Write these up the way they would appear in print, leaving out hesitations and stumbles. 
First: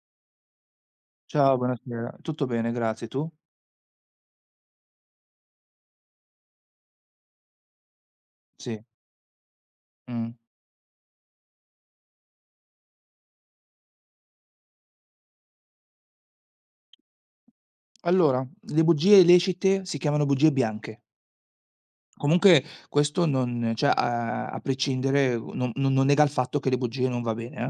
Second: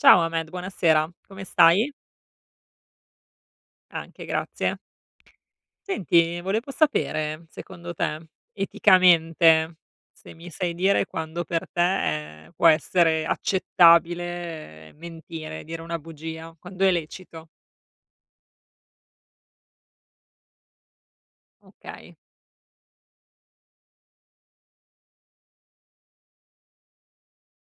Ciao Ahmed, buonasera, come Ciao, stai? buonasera. Tutto bene, grazie. Tu? Anche, grazie. Senti, volevo sapere, secondo te, Sì. eticamente, Mh. se mi sai dire quando per te, può essere accettabile mentire, dire una bugia, quando è lecito, Allora, le bugie lecite si chiamano bugie bianche. okay. Comunque questo non cioè a prescindere non nega il fatto che le bugie non va bene, eh.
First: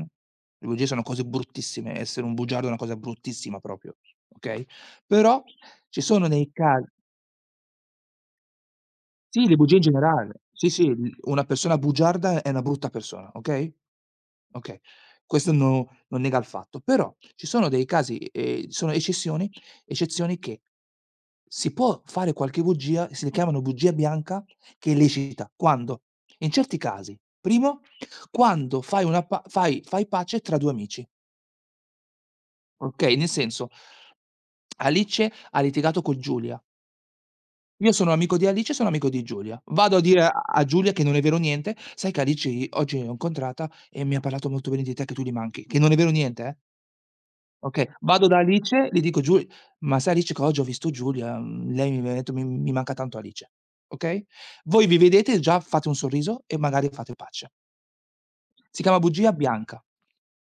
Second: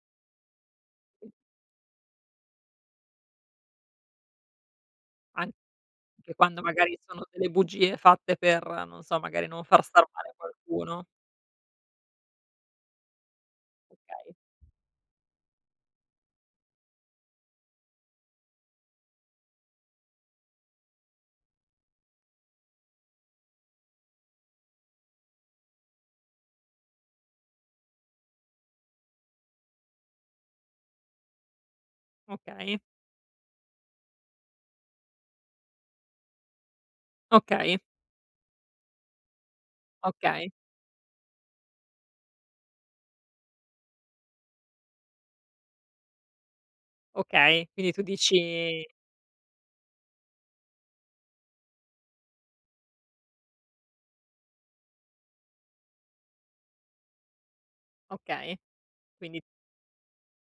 Le bugie sono cose bruttissime, essere un bugiardo è una cosa bruttissima proprio, okay, però ci sono Anche nei quando ca magari sono delle bugie fatte per, non so, magari sì, le non bugie in far star male generale. Sì, sì, qualcuno. l una persona bugiarda è una brutta persona, okay? Okay, Okay, questo non nega il fatto, però ci sono dei casi, sono eccezioni che si può fare qualche bugia, si le chiamano bugia bianca, che è lecita. Quando? In certi casi: primo, quando fai una pa fai fai pace tra 2 amici, okay, okay, nel senso: Alice ha litigato con Giulia. okay, Io sono amico di Alice, sono amico di Giulia. Vado a dire a okay, a Giulia che non è vero niente: "Sai che Alice i oggi l'ho incontrata e mi ha parlato molto bene di te, che tu gli manchi." Che non è vero niente, eh. okay. Okay, vado da Alice, le dico: "Giu Ma sai Alice che oggi ho visto Giulia, lei mi ha detto: "Mi manca tanto Alice", okay, voi vi vedete e già fate un sorriso e magari fate pace. okay, Si chiama bugia quindi bianca.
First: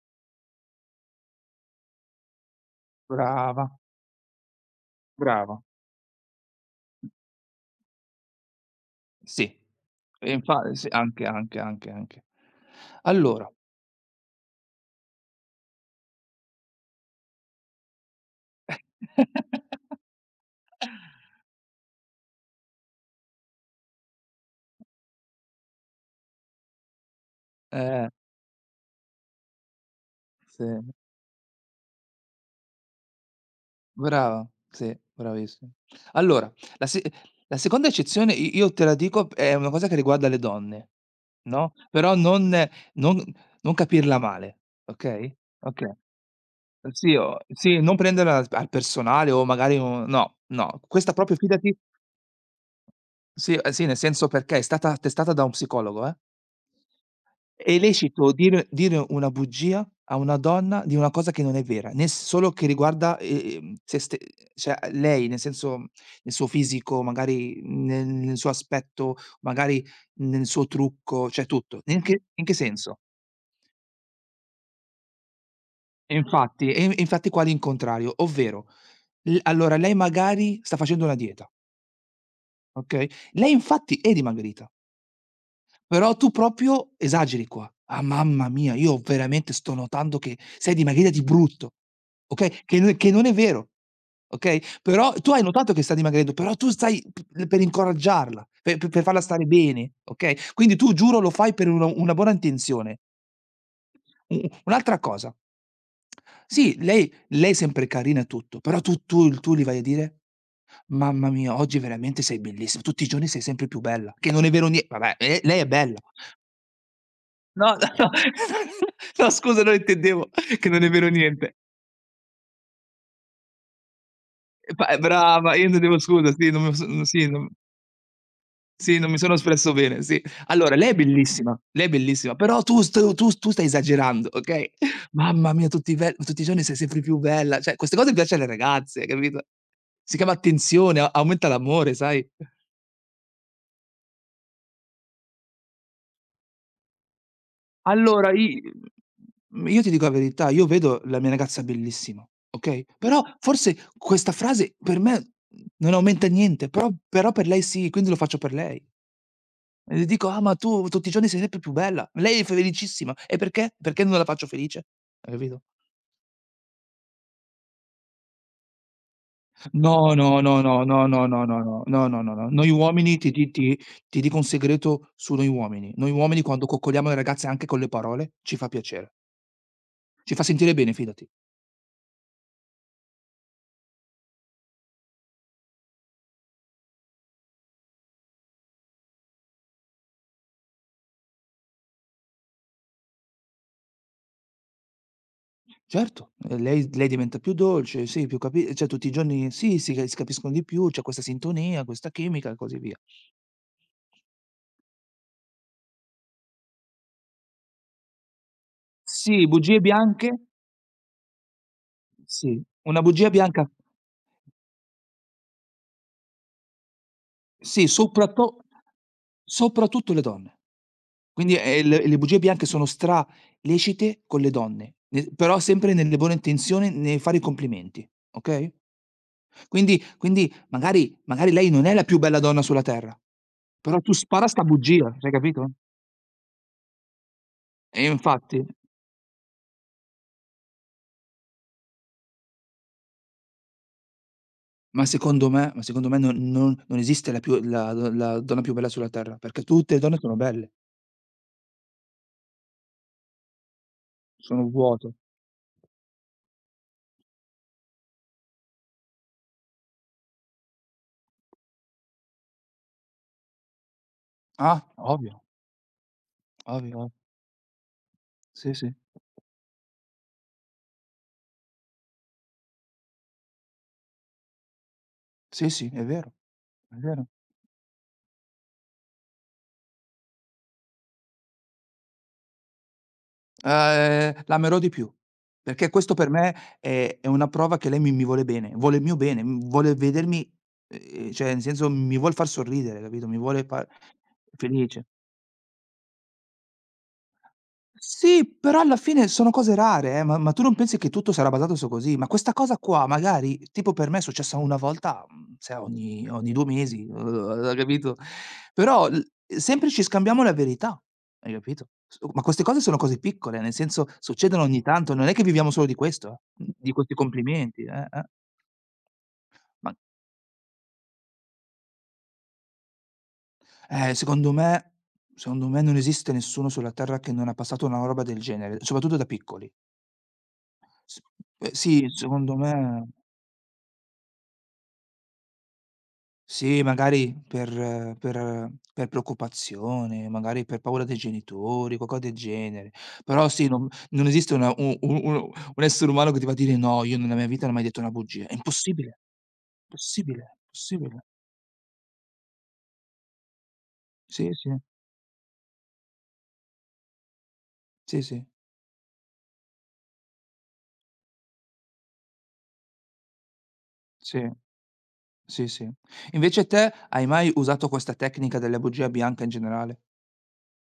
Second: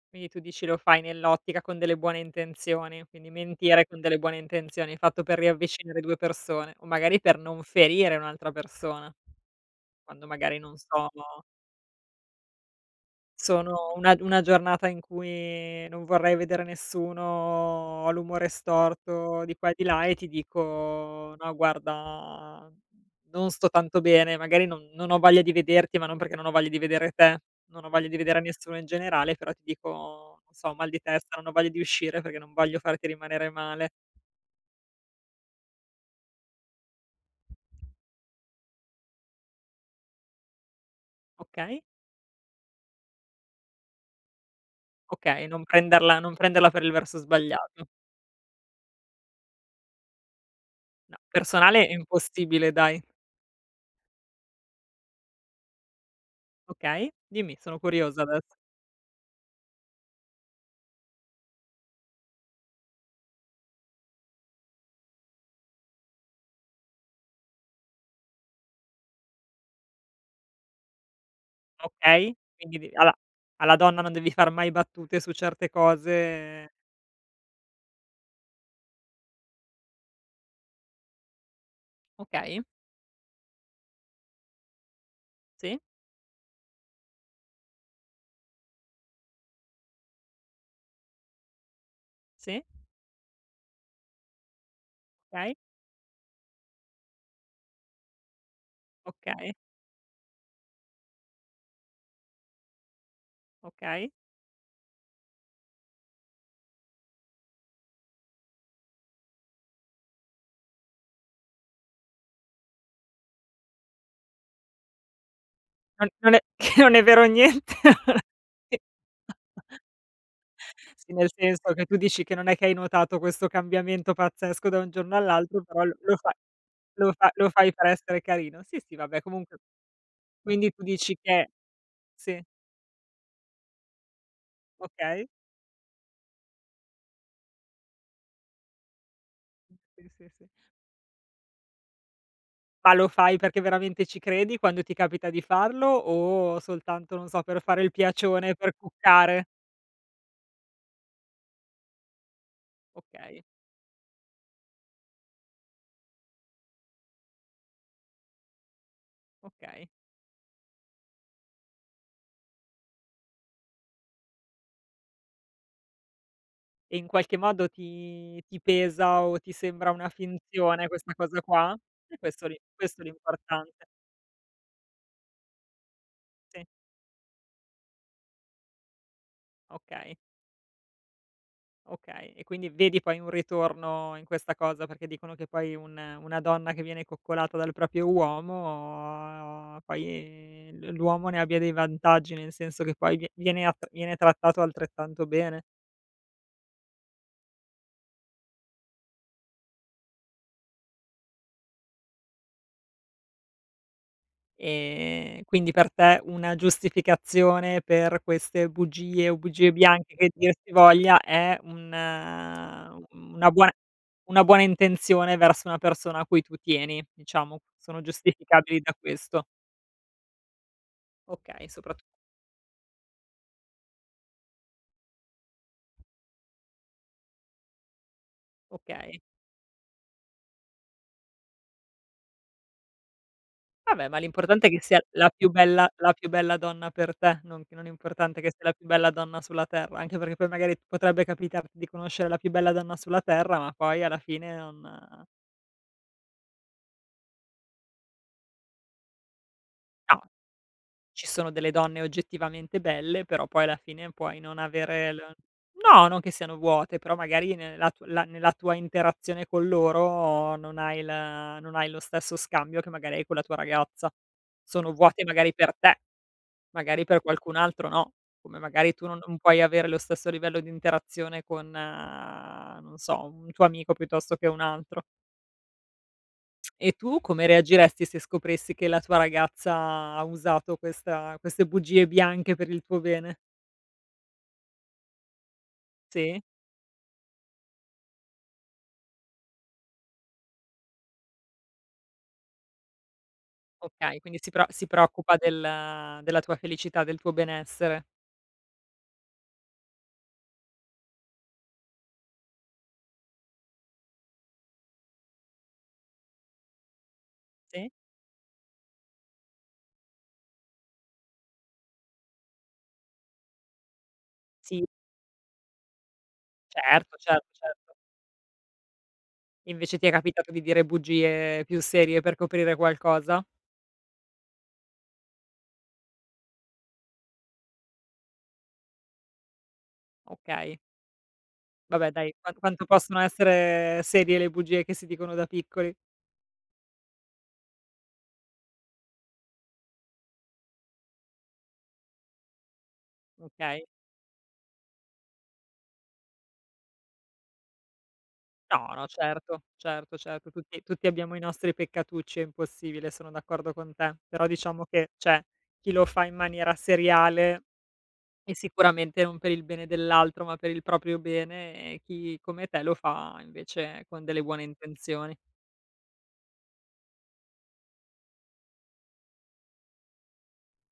Quindi tu dici lo fai nell'ottica con delle buone intenzioni, quindi Brava, mentire con delle buone intenzioni, fatto per brava. riavvicinare 2 persone o magari per non ferire un'altra persona, Sì. quando E magari infa non Sì, so anche, anche, anche, anche. Allora sono una giornata in cui non vorrei vedere nessuno, ho l'umore storto di qua e di là e ti dico: "No guarda, non sto tanto bene, magari non ho voglia di vederti, ma non perché non ho voglia di vedere te, non ho voglia Eh, di vedere nessuno in generale, però ti dico, non sì. so, ho mal di testa, non ho voglia di uscire perché non voglio farti rimanere male." Brava, sì, bravissima. Allora, la se la seconda eccezione i io te la dico, è una cosa che riguarda le donne, no, Okay, però non non capirla male, okay, okay, non okay. prenderla non prenderla per il Sì, verso o sì, sbagliato. non prenderla al personale o magari un no, no, questa No, proprio fidati personale è impossibile dai. sì, sì, nel senso perché è stata attestata da un psicologo, eh. Okay, dimmi, È sono curiosa lecito ades dire una bugia a una donna di una cosa che non è vera, nel solo che riguarda, se ste cioè lei, nel senso nel suo fisico, magari nel suo aspetto, magari nel suo trucco, cioè tutto. In che okay, in che quindi di senso? alla alla donna non devi far mai battute su certe E cose. infatti e infatti qua l'incontrario, ovvero l allora lei magari sta facendo una dieta, Okay, okay, lei infatti è dimagrita. sì, Però tu proprio esageri qua. "Ah, mamma mia, io veramente sto notando che sei dimagrita di brutto", okay, sì. Che non è vero, okay, però tu hai Okay, notato che sta dimagrendo, però tu stai p per incoraggiarla, pe pe per farla stare okay, bene, okay, quindi tu giuro lo fai per una buona intenzione. okay. U Un'altra cosa sì, lei è sempre carina e tutto, però tu gli vai a dire: "Mamma mia, oggi veramente sei bellissima, tutti i giorni sei sempre più bella", che non è vero nie vabbè, lei è bella. Non è che non è vero niente. No, no, no. No scusa, non intendevo che non è vero Sì, nel niente. senso che tu dici che non è che hai notato questo cambiamento pazzesco E da pa un giorno brava, all'altro, io però lo intendevo lo scusa, fai sì, non lo sì, fa non lo fai per essere carino. Sì, sì, sì, non mi vabbè sono comunque espresso bene, sì. quindi Allora, tu dici che lei è bellissima, sì, però tu st tu tu stai esagerando, okay? okay. Mamma mia, tutti i giorni sei sempre più bella. Cioè, queste cose piace alle ragazze, capito? Sì, Si sì, chiama sì. attenzione, a aumenta l'amore, sai? Ma lo fai perché veramente ci credi quando ti capita di farlo o soltanto, non so, per fare il Allora piacione, per cuccare? Io ti dico la verità, io vedo la mia ragazza bellissima, okay, però Okay, forse questa frase per me non aumenta niente, però per lei sì, quindi lo faccio per lei. okay. E le dico: "Ah, ma tu tutti i giorni sei sempre più bella". Lei è felicissima. E perché? Perché non la faccio felice? Hai capito? E in qualche modo ti pesa o ti sembra una No, no, no, no, finzione no, questa no, cosa no, no, no, qua? no, E no, no, no. questo l'im Noi questo uomini ti ti ti l'importante. ti dico un segreto su noi uomini. Noi uomini Sì, quando coccoliamo le ragazze anche con le parole, ci fa piacere. okay. Ci fa sentire bene, fidati. Okay, e quindi vedi poi un ritorno in questa cosa, perché dicono che poi un una donna che viene coccolata dal proprio uomo, poi l'uomo ne abbia dei vantaggi, nel senso che poi viene trattato altrettanto bene. Certo, lei diventa più dolce, sì, più capi cioè tutti i giorni sì, si capiscono di più, c'è questa sintonia, questa chimica e così via. Quindi per te una giustificazione per queste bugie o Sì, bugie bugie bianche bianche che dir si voglia è un sì, una bugia bianca una buona intenzione verso una persona a cui tu tieni, diciamo, sì, sono soprattut giustificabili da questo. soprattutto le donne. Quindi, Okay, soprattu le bugie bianche sono stra lecite con le donne, ne però sempre nelle buone intenzioni nel fare i complimenti, okay? okay. Quindi magari lei non è la più bella donna sulla terra, però Vabbè, tu ma spara 'sta l'importante è che sia bugia, hai capito? La più bella donna per te, non che non è E importante che infatti sia la più bella donna sulla terra, anche perché poi magari potrebbe capitarti di conoscere la più bella donna sulla terra, ma poi alla fine Ma non secondo me non esiste la donna più bella sulla terra, perché tutte le donne no, sono belle, ci sono delle donne oggettivamente belle, però poi alla fine puoi non sono vuote. avere l no, non che siano vuote, però magari nella tu la nella tua interazione con loro non hai lo stesso scambio che magari hai con la tua ragazza. Ah, Sono vuote ovvio, magari per te. ovvio, Magari ovvio. per qualcun altro no, come Sì, sì. magari tu non puoi avere lo stesso livello di interazione con, non so, un tuo amico piuttosto che un altro. Sì, sì, è vero, E è tu vero. come reagiresti se scoprissi che la tua ragazza ha usato questa queste bugie bianche per il tuo bene? L'amerò di più, perché questo per Sì? me è una prova che lei mi vuole bene, vuole il mio bene, vuole vedermi cioè nel senso mi vuol far sorridere, capito, mi vuole far Okay, quindi si felice. preoccupa del della tua felicità, del tuo benessere. Sì, però alla fine sono cose rare, ma tu non pensi che tutto sarà basato su così? Ma questa cosa qua magari, tipo per me è successa una volta, se ogni 2 mesi, hai Sì? capito? Però l sempre ci scambiamo la verità, hai capito? S Oh, ma queste cose sono cose piccole, nel senso succedono ogni Sì, tanto, non è che viviamo solo di questo, di questi certo, certo, complimenti, certo. Eh. Ma Invece ti è capitato di dire bugie più serie per coprire qualcosa? eh, secondo me secondo me non esiste nessuno sulla terra che non ha passato una roba del genere, soprattutto da piccoli. Okay. S Sì, Vabbè dai, qua secondo quanto me possono essere serie le bugie che si dicono da piccoli, sì, magari per preoccupazione, magari per paura dei genitori, qualcosa del genere. Però sì, okay. non esiste una u u u un essere umano che ti va a dire: "No, io nella mia vita non ho mai detto una bugia." È No, no, impossibile, certo, certo, certo, possibile, tutti tutti possibile. abbiamo i nostri peccatucci, è impossibile, sono d'accordo con te, però Sì, sì, diciamo che c'è chi lo fa in maniera seriale sì, sì, e sicuramente non per il bene dell'altro, ma per il proprio bene e chi come te lo fa invece con delle sì, buone intenzioni. sì, sì. Invece te, hai mai usato questa tecnica della bugia bianca in generale?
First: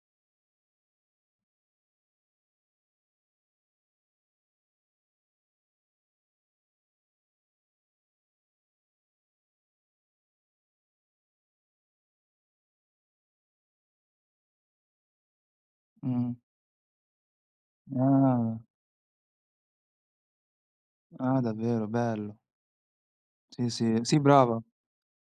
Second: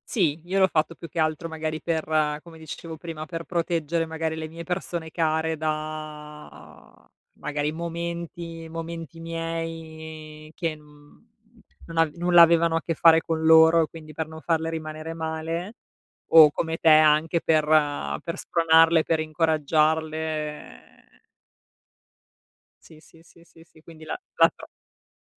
Sì, io l'ho fatto più che altro magari per come dicevo prima, per proteggere magari le mie persone care da magari momenti miei che, non av nulla avevano a che fare con loro, e quindi per non farle rimanere male, Mh. o come te anche per Ah, spronarle, per incoraggiarle. ah davvero, bello. Sì, sì, sì, sì, Sì, sì, sì, quindi sì la la brava. tro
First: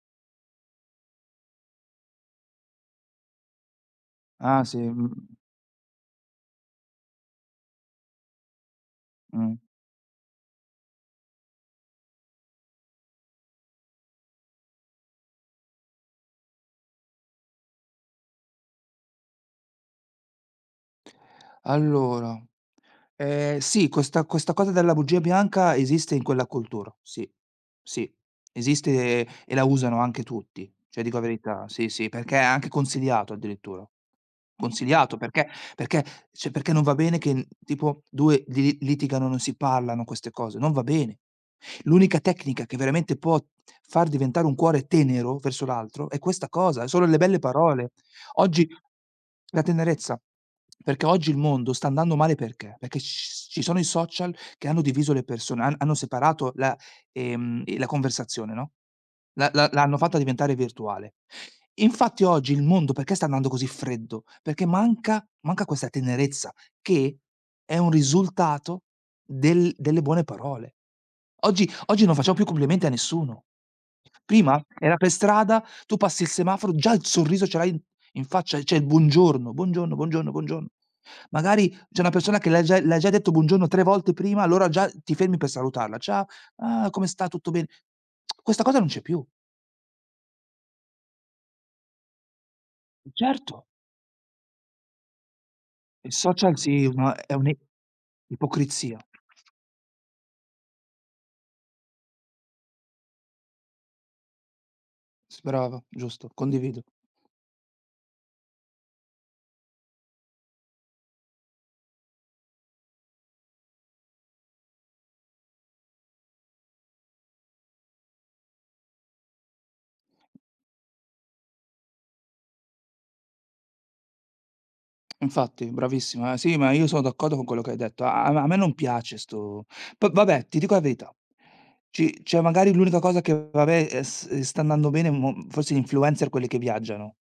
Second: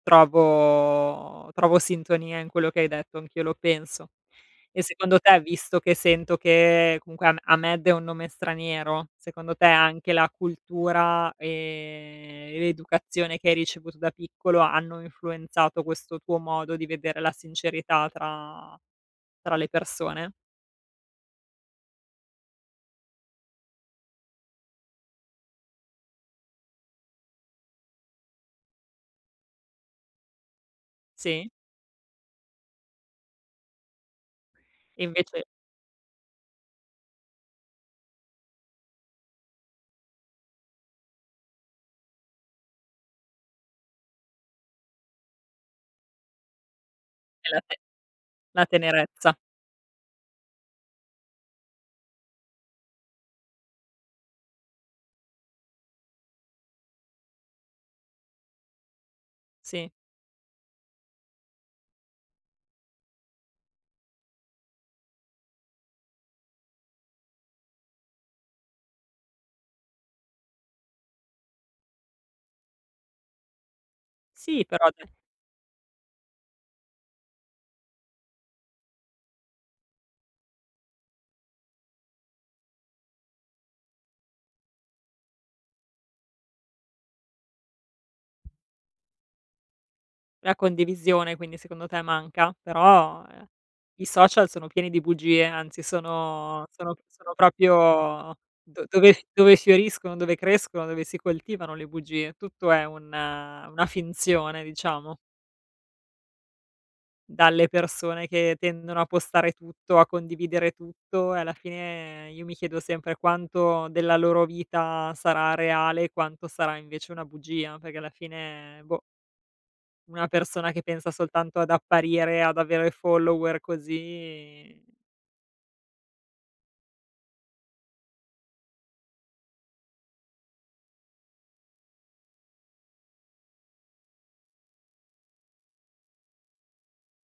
trovo sintonia in quello che hai detto, anch'io lo penso. Ah sì, E secondo te, visto che sento che comunque Ham Ahmed è un nome straniero, secondo mh. te anche la cultura, e l'educazione che hai ricevuto da piccolo hanno influenzato questo tuo modo di vedere la sincerità tra tra le persone? Allora, sì, questa cosa della bugia bianca esiste in quella cultura, sì, sì, esiste e la usano anche tutti, cioè dico la Sì? verità, sì, sì, perché è anche consigliato addirittura. E Consigliato invece perché perché cioè perché non va bene che, tipo 2 li litigano, non si parlano queste cose, non va bene. L'unica tecnica che veramente può far diventare un cuore tenero verso l'altro è questa cosa, sono le belle è la te parole. la Oggi tenerezza, la tenerezza, perché oggi il mondo sta andando male perché? Perché c ci sono i social che hanno diviso le persone, hanno separato la conversazione, no, la sì. l'hanno fatta diventare virtuale. Infatti oggi il mondo perché sta andando così freddo? Perché manca questa tenerezza che è un risultato delle buone parole. Oggi oggi non facciamo più complimenti a nessuno. Prima Sì, però era per dai, strada, tu passi il semaforo, già il sorriso ce l'hai in faccia, c'è il buongiorno, buongiorno, buongiorno, buongiorno. Magari c'è una persona che l'ha già detto buongiorno 3 volte prima, allora già ti fermi per salutarla: "Ciao, ah, come sta? Tutto bene?" Questa cosa non c'è più. la condivisione quindi secondo te manca, però, Certo, i social sono pieni di bugie, anzi il social sono sì, sono ma è sono un'i proprio do ipocrisia. dove dove fioriscono, dove crescono, dove si coltivano le bugie. Tutto è un una finzione diciamo, S Brava, giusto, condivido. dalle persone che tendono a postare tutto, a condividere tutto e alla fine io mi chiedo sempre quanto della loro vita sarà reale e quanto sarà invece una bugia, perché alla fine boh. Una persona che pensa soltanto ad apparire, ad avere follower così Infatti, bravissima. Sì, ma io sono d'accordo con quello che hai detto. A me non piace 'sto p vabbè, ti dico la verità, ci cioè magari l'unica cosa che vabbè, s sta andando bene mo forse gli influencer, quelli che viaggiano.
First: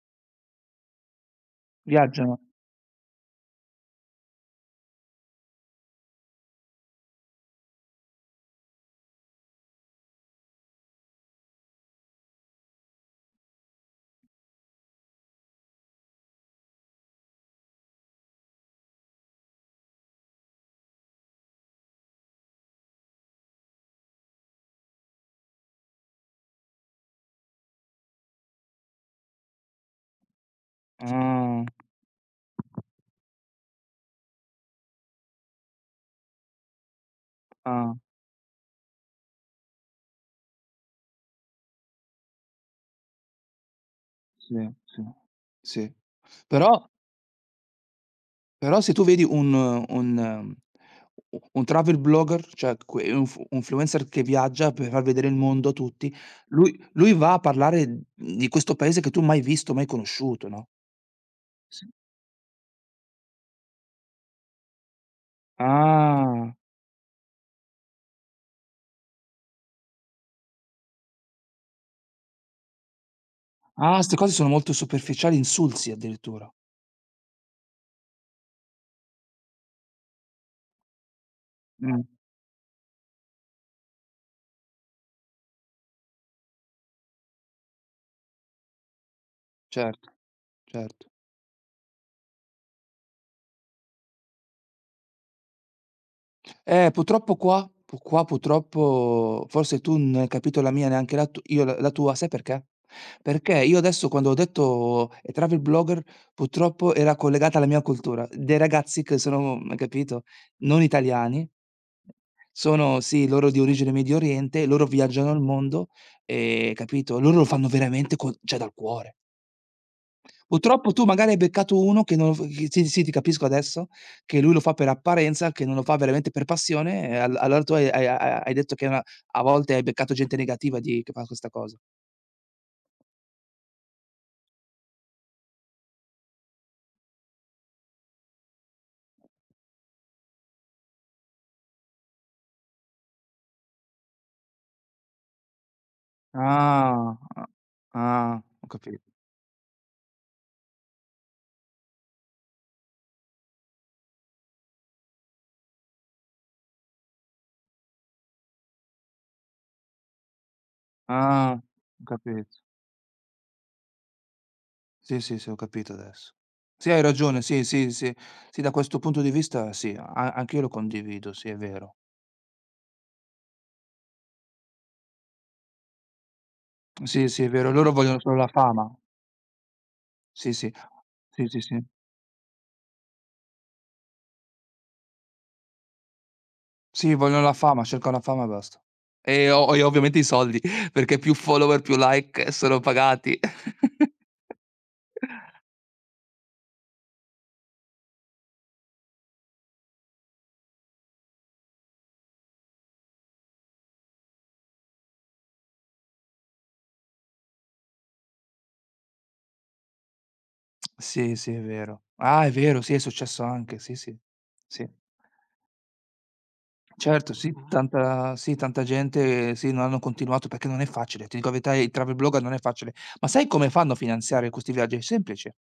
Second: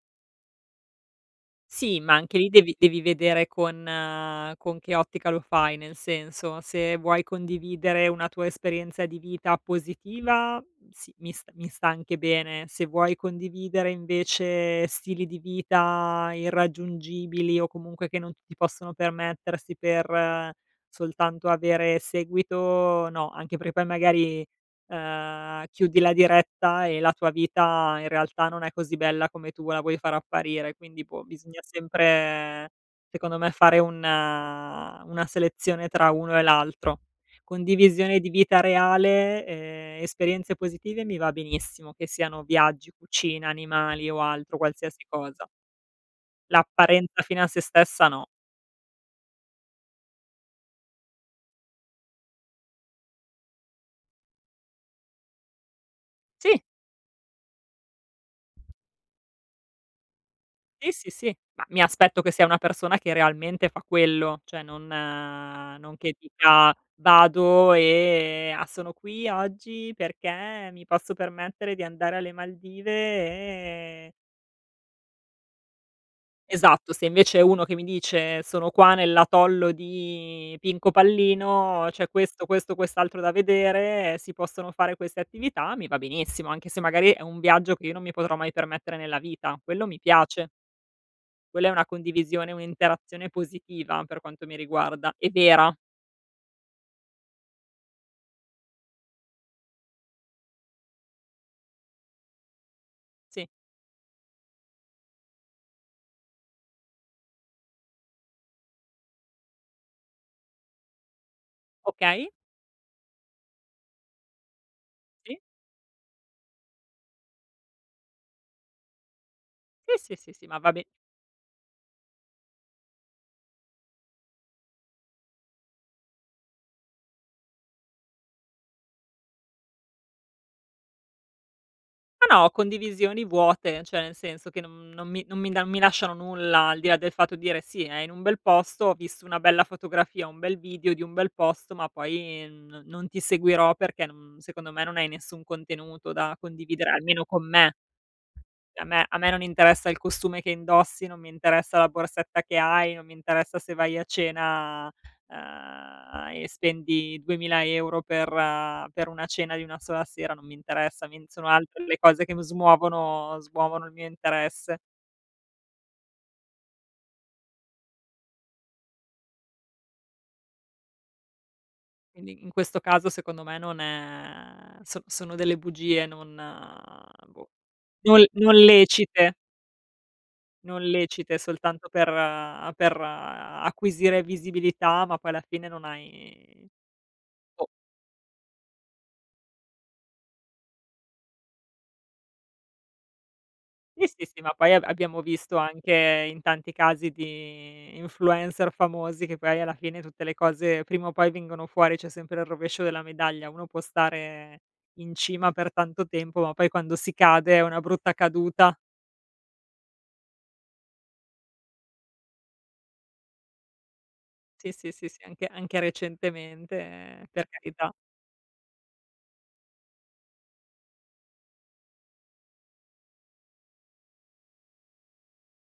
sì, ma Viaggiano. anche lì devi vedere con che ottica lo fai, nel senso, se vuoi condividere una tua esperienza di vita positiva, sì, mi sta anche bene. Se vuoi condividere invece stili di vita irraggiungibili o comunque che non tutti possono permettersi per soltanto avere seguito, no, anche perché poi magari chiudi la diretta e la tua vita in realtà non è così bella come tu la vuoi far apparire. Quindi, boh, bisogna Ah, sempre secondo me fare un una selezione tra uno e l'altro. ah, Condivisione di vita reale, esperienze positive mi va benissimo, che siano viaggi, cucina, animali o sì, altro, sì, qualsiasi cosa. sì. Però L'apparenza fino a se stessa no. però se tu vedi un travel blogger, cioè que inf influencer che viaggia per far vedere il mondo a tutti, Sì. lui va a parlare di questo paese che tu mai visto, mai conosciuto, no? Sì, sì, sì, ma mi Sì. aspetto che sia una persona che realmente fa quello, cioè non non che Ah, dica: "Vado e ah, sono qui oggi perché mi posso permettere di andare alle Maldive ah, e" 'ste cose sono molto superficiali, insulsi addirittura. esatto, se invece è uno che mi dice: "Sono qua nell'atollo di Pinco Pallino, Mh. c'è questo, questo, quest'altro da vedere, si possono fare queste attività", mi va benissimo, anche se magari è un viaggio che io non mi potrò mai permettere nella vita, quello mi Certo, piace. certo. Quella è una condivisione, un'interazione positiva per quanto mi riguarda, e vera. Purtroppo qua pu qua purtroppo forse tu non hai capito la mia, neanche la tua, sai perché? Sì, Perché io adesso quando ho detto, travel blogger, purtroppo era collegata alla mia cultura, dei ragazzi che sono hai capito, non italiani. okay, Sono sì, loro di origine Medio Oriente, loro viaggiano sì, al mondo, capito, loro lo fanno veramente co cioè dal cuore. sì, sì, sì, sì, ma va be Purtroppo tu magari hai beccato uno che non lo f che sì, sì, ti capisco adesso, che lui lo fa per apparenza, che non lo fa veramente per passione, e al allora tu hai detto che è una a volte hai beccato gente negativa di che fa questa cosa. ma no, condivisioni vuote, cioè nel senso che non mi lasciano nulla, al di là del fatto di dire: "Sì, è in un bel posto, ho visto una bella fotografia, un bel video di un bel posto", ma poi n non ti seguirò perché non secondo me non hai nessun contenuto da condividere, Ah, almeno a con me. ah, ho A me capito. a me non interessa il costume che indossi, non mi interessa la borsetta che hai, non mi interessa se vai a cena, e spendi 2000 € per una cena di una sola sera, non mi interessa, mi sono Ah, altre le ho cose che mi capito. Smuovono il mio interesse. Sì, sì, sì, ho capito adesso. Sì, hai ragione, sì, sì, sì. Sì, da questo punto di vista sì, a anch'io lo condivido, sì, è vero. Quindi in questo caso secondo me non è so sono delle bugie non Sì, sì, è boh, vero, loro vogliono non solo la non fama. lecite, Sì, sì. non lecite Sì, sì, sì. soltanto per acquisire visibilità, ma poi alla fine non hai Sì, vogliono la boh. fama, cercano la fama e basta. E o e ovviamente i soldi, perché più follower, più like sono pagati. Sì, sì, sì, ma poi ab abbiamo visto anche in tanti casi di influencer famosi che poi alla fine tutte le cose prima o poi vengono fuori, c'è sempre il rovescio della medaglia. Uno può stare in cima per tanto tempo, ma poi quando si cade è una brutta caduta. Sì, sì, è vero. Ah, è vero, sì, è successo anche, sì, sì. Sì, Sì. sì, sì, sì, anche anche recentemente, Certo, per sì, Mh-mh. carità. Tanta Sì, tanta gente sì, non hanno continuato perché non è facile, ti dico la verità, i travel blogger non è facile. Ma sai come fanno a finanziare questi viaggi? È semplice.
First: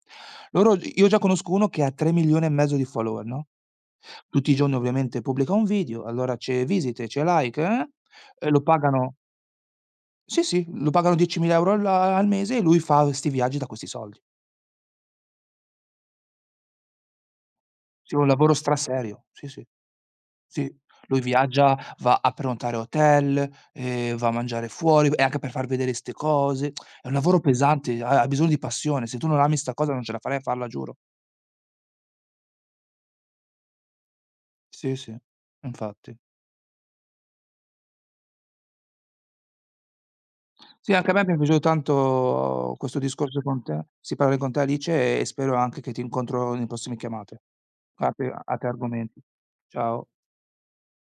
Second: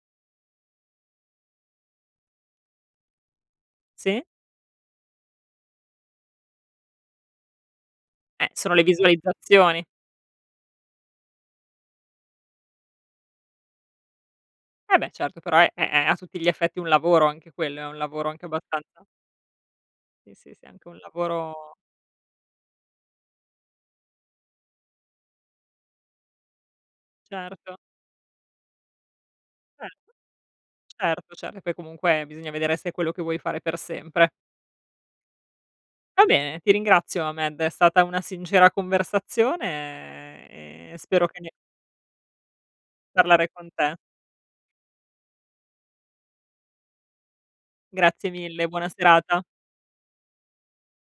Loro Io già conosco uno che ha 3.500.000 di follower, no, Sì? tutti i giorni ovviamente pubblica un video, allora c'è visite, c'è like, e lo Sono le pagano visualizzazioni. sì, sì, lo pagano 10.000 € al mese e lui fa 'sti viaggi da questi soldi. Eh beh, certo, però è a tutti gli effetti un lavoro anche quello, è un Sì, è un lavoro anche lavoro abbastanza straserio. Sì, sì, sì, sì, sì, sì. anche un Lui viaggia, lavoro va a prenotare hotel, va a mangiare fuori e anche per far vedere 'ste cose. È un lavoro certo, pesante, ha bisogno di passione. Se tu non ami 'sta cer cosa non ce la farei a farla, giuro. certo, certo, poi comunque bisogna vedere se è quello che vuoi fare per sempre. Sì, sì, infatti. Va bene, ti ringrazio Ahmed, è stata una sincera conversazione Sì, e anche a me spero mi è che ne piaciuto tanto questo discorso parlare con con te, te. sì, parlare con te Alice e spero anche che ti incontro nelle prossime chiamate. Grazie A te mille, buona argomenti. serata. Ciao.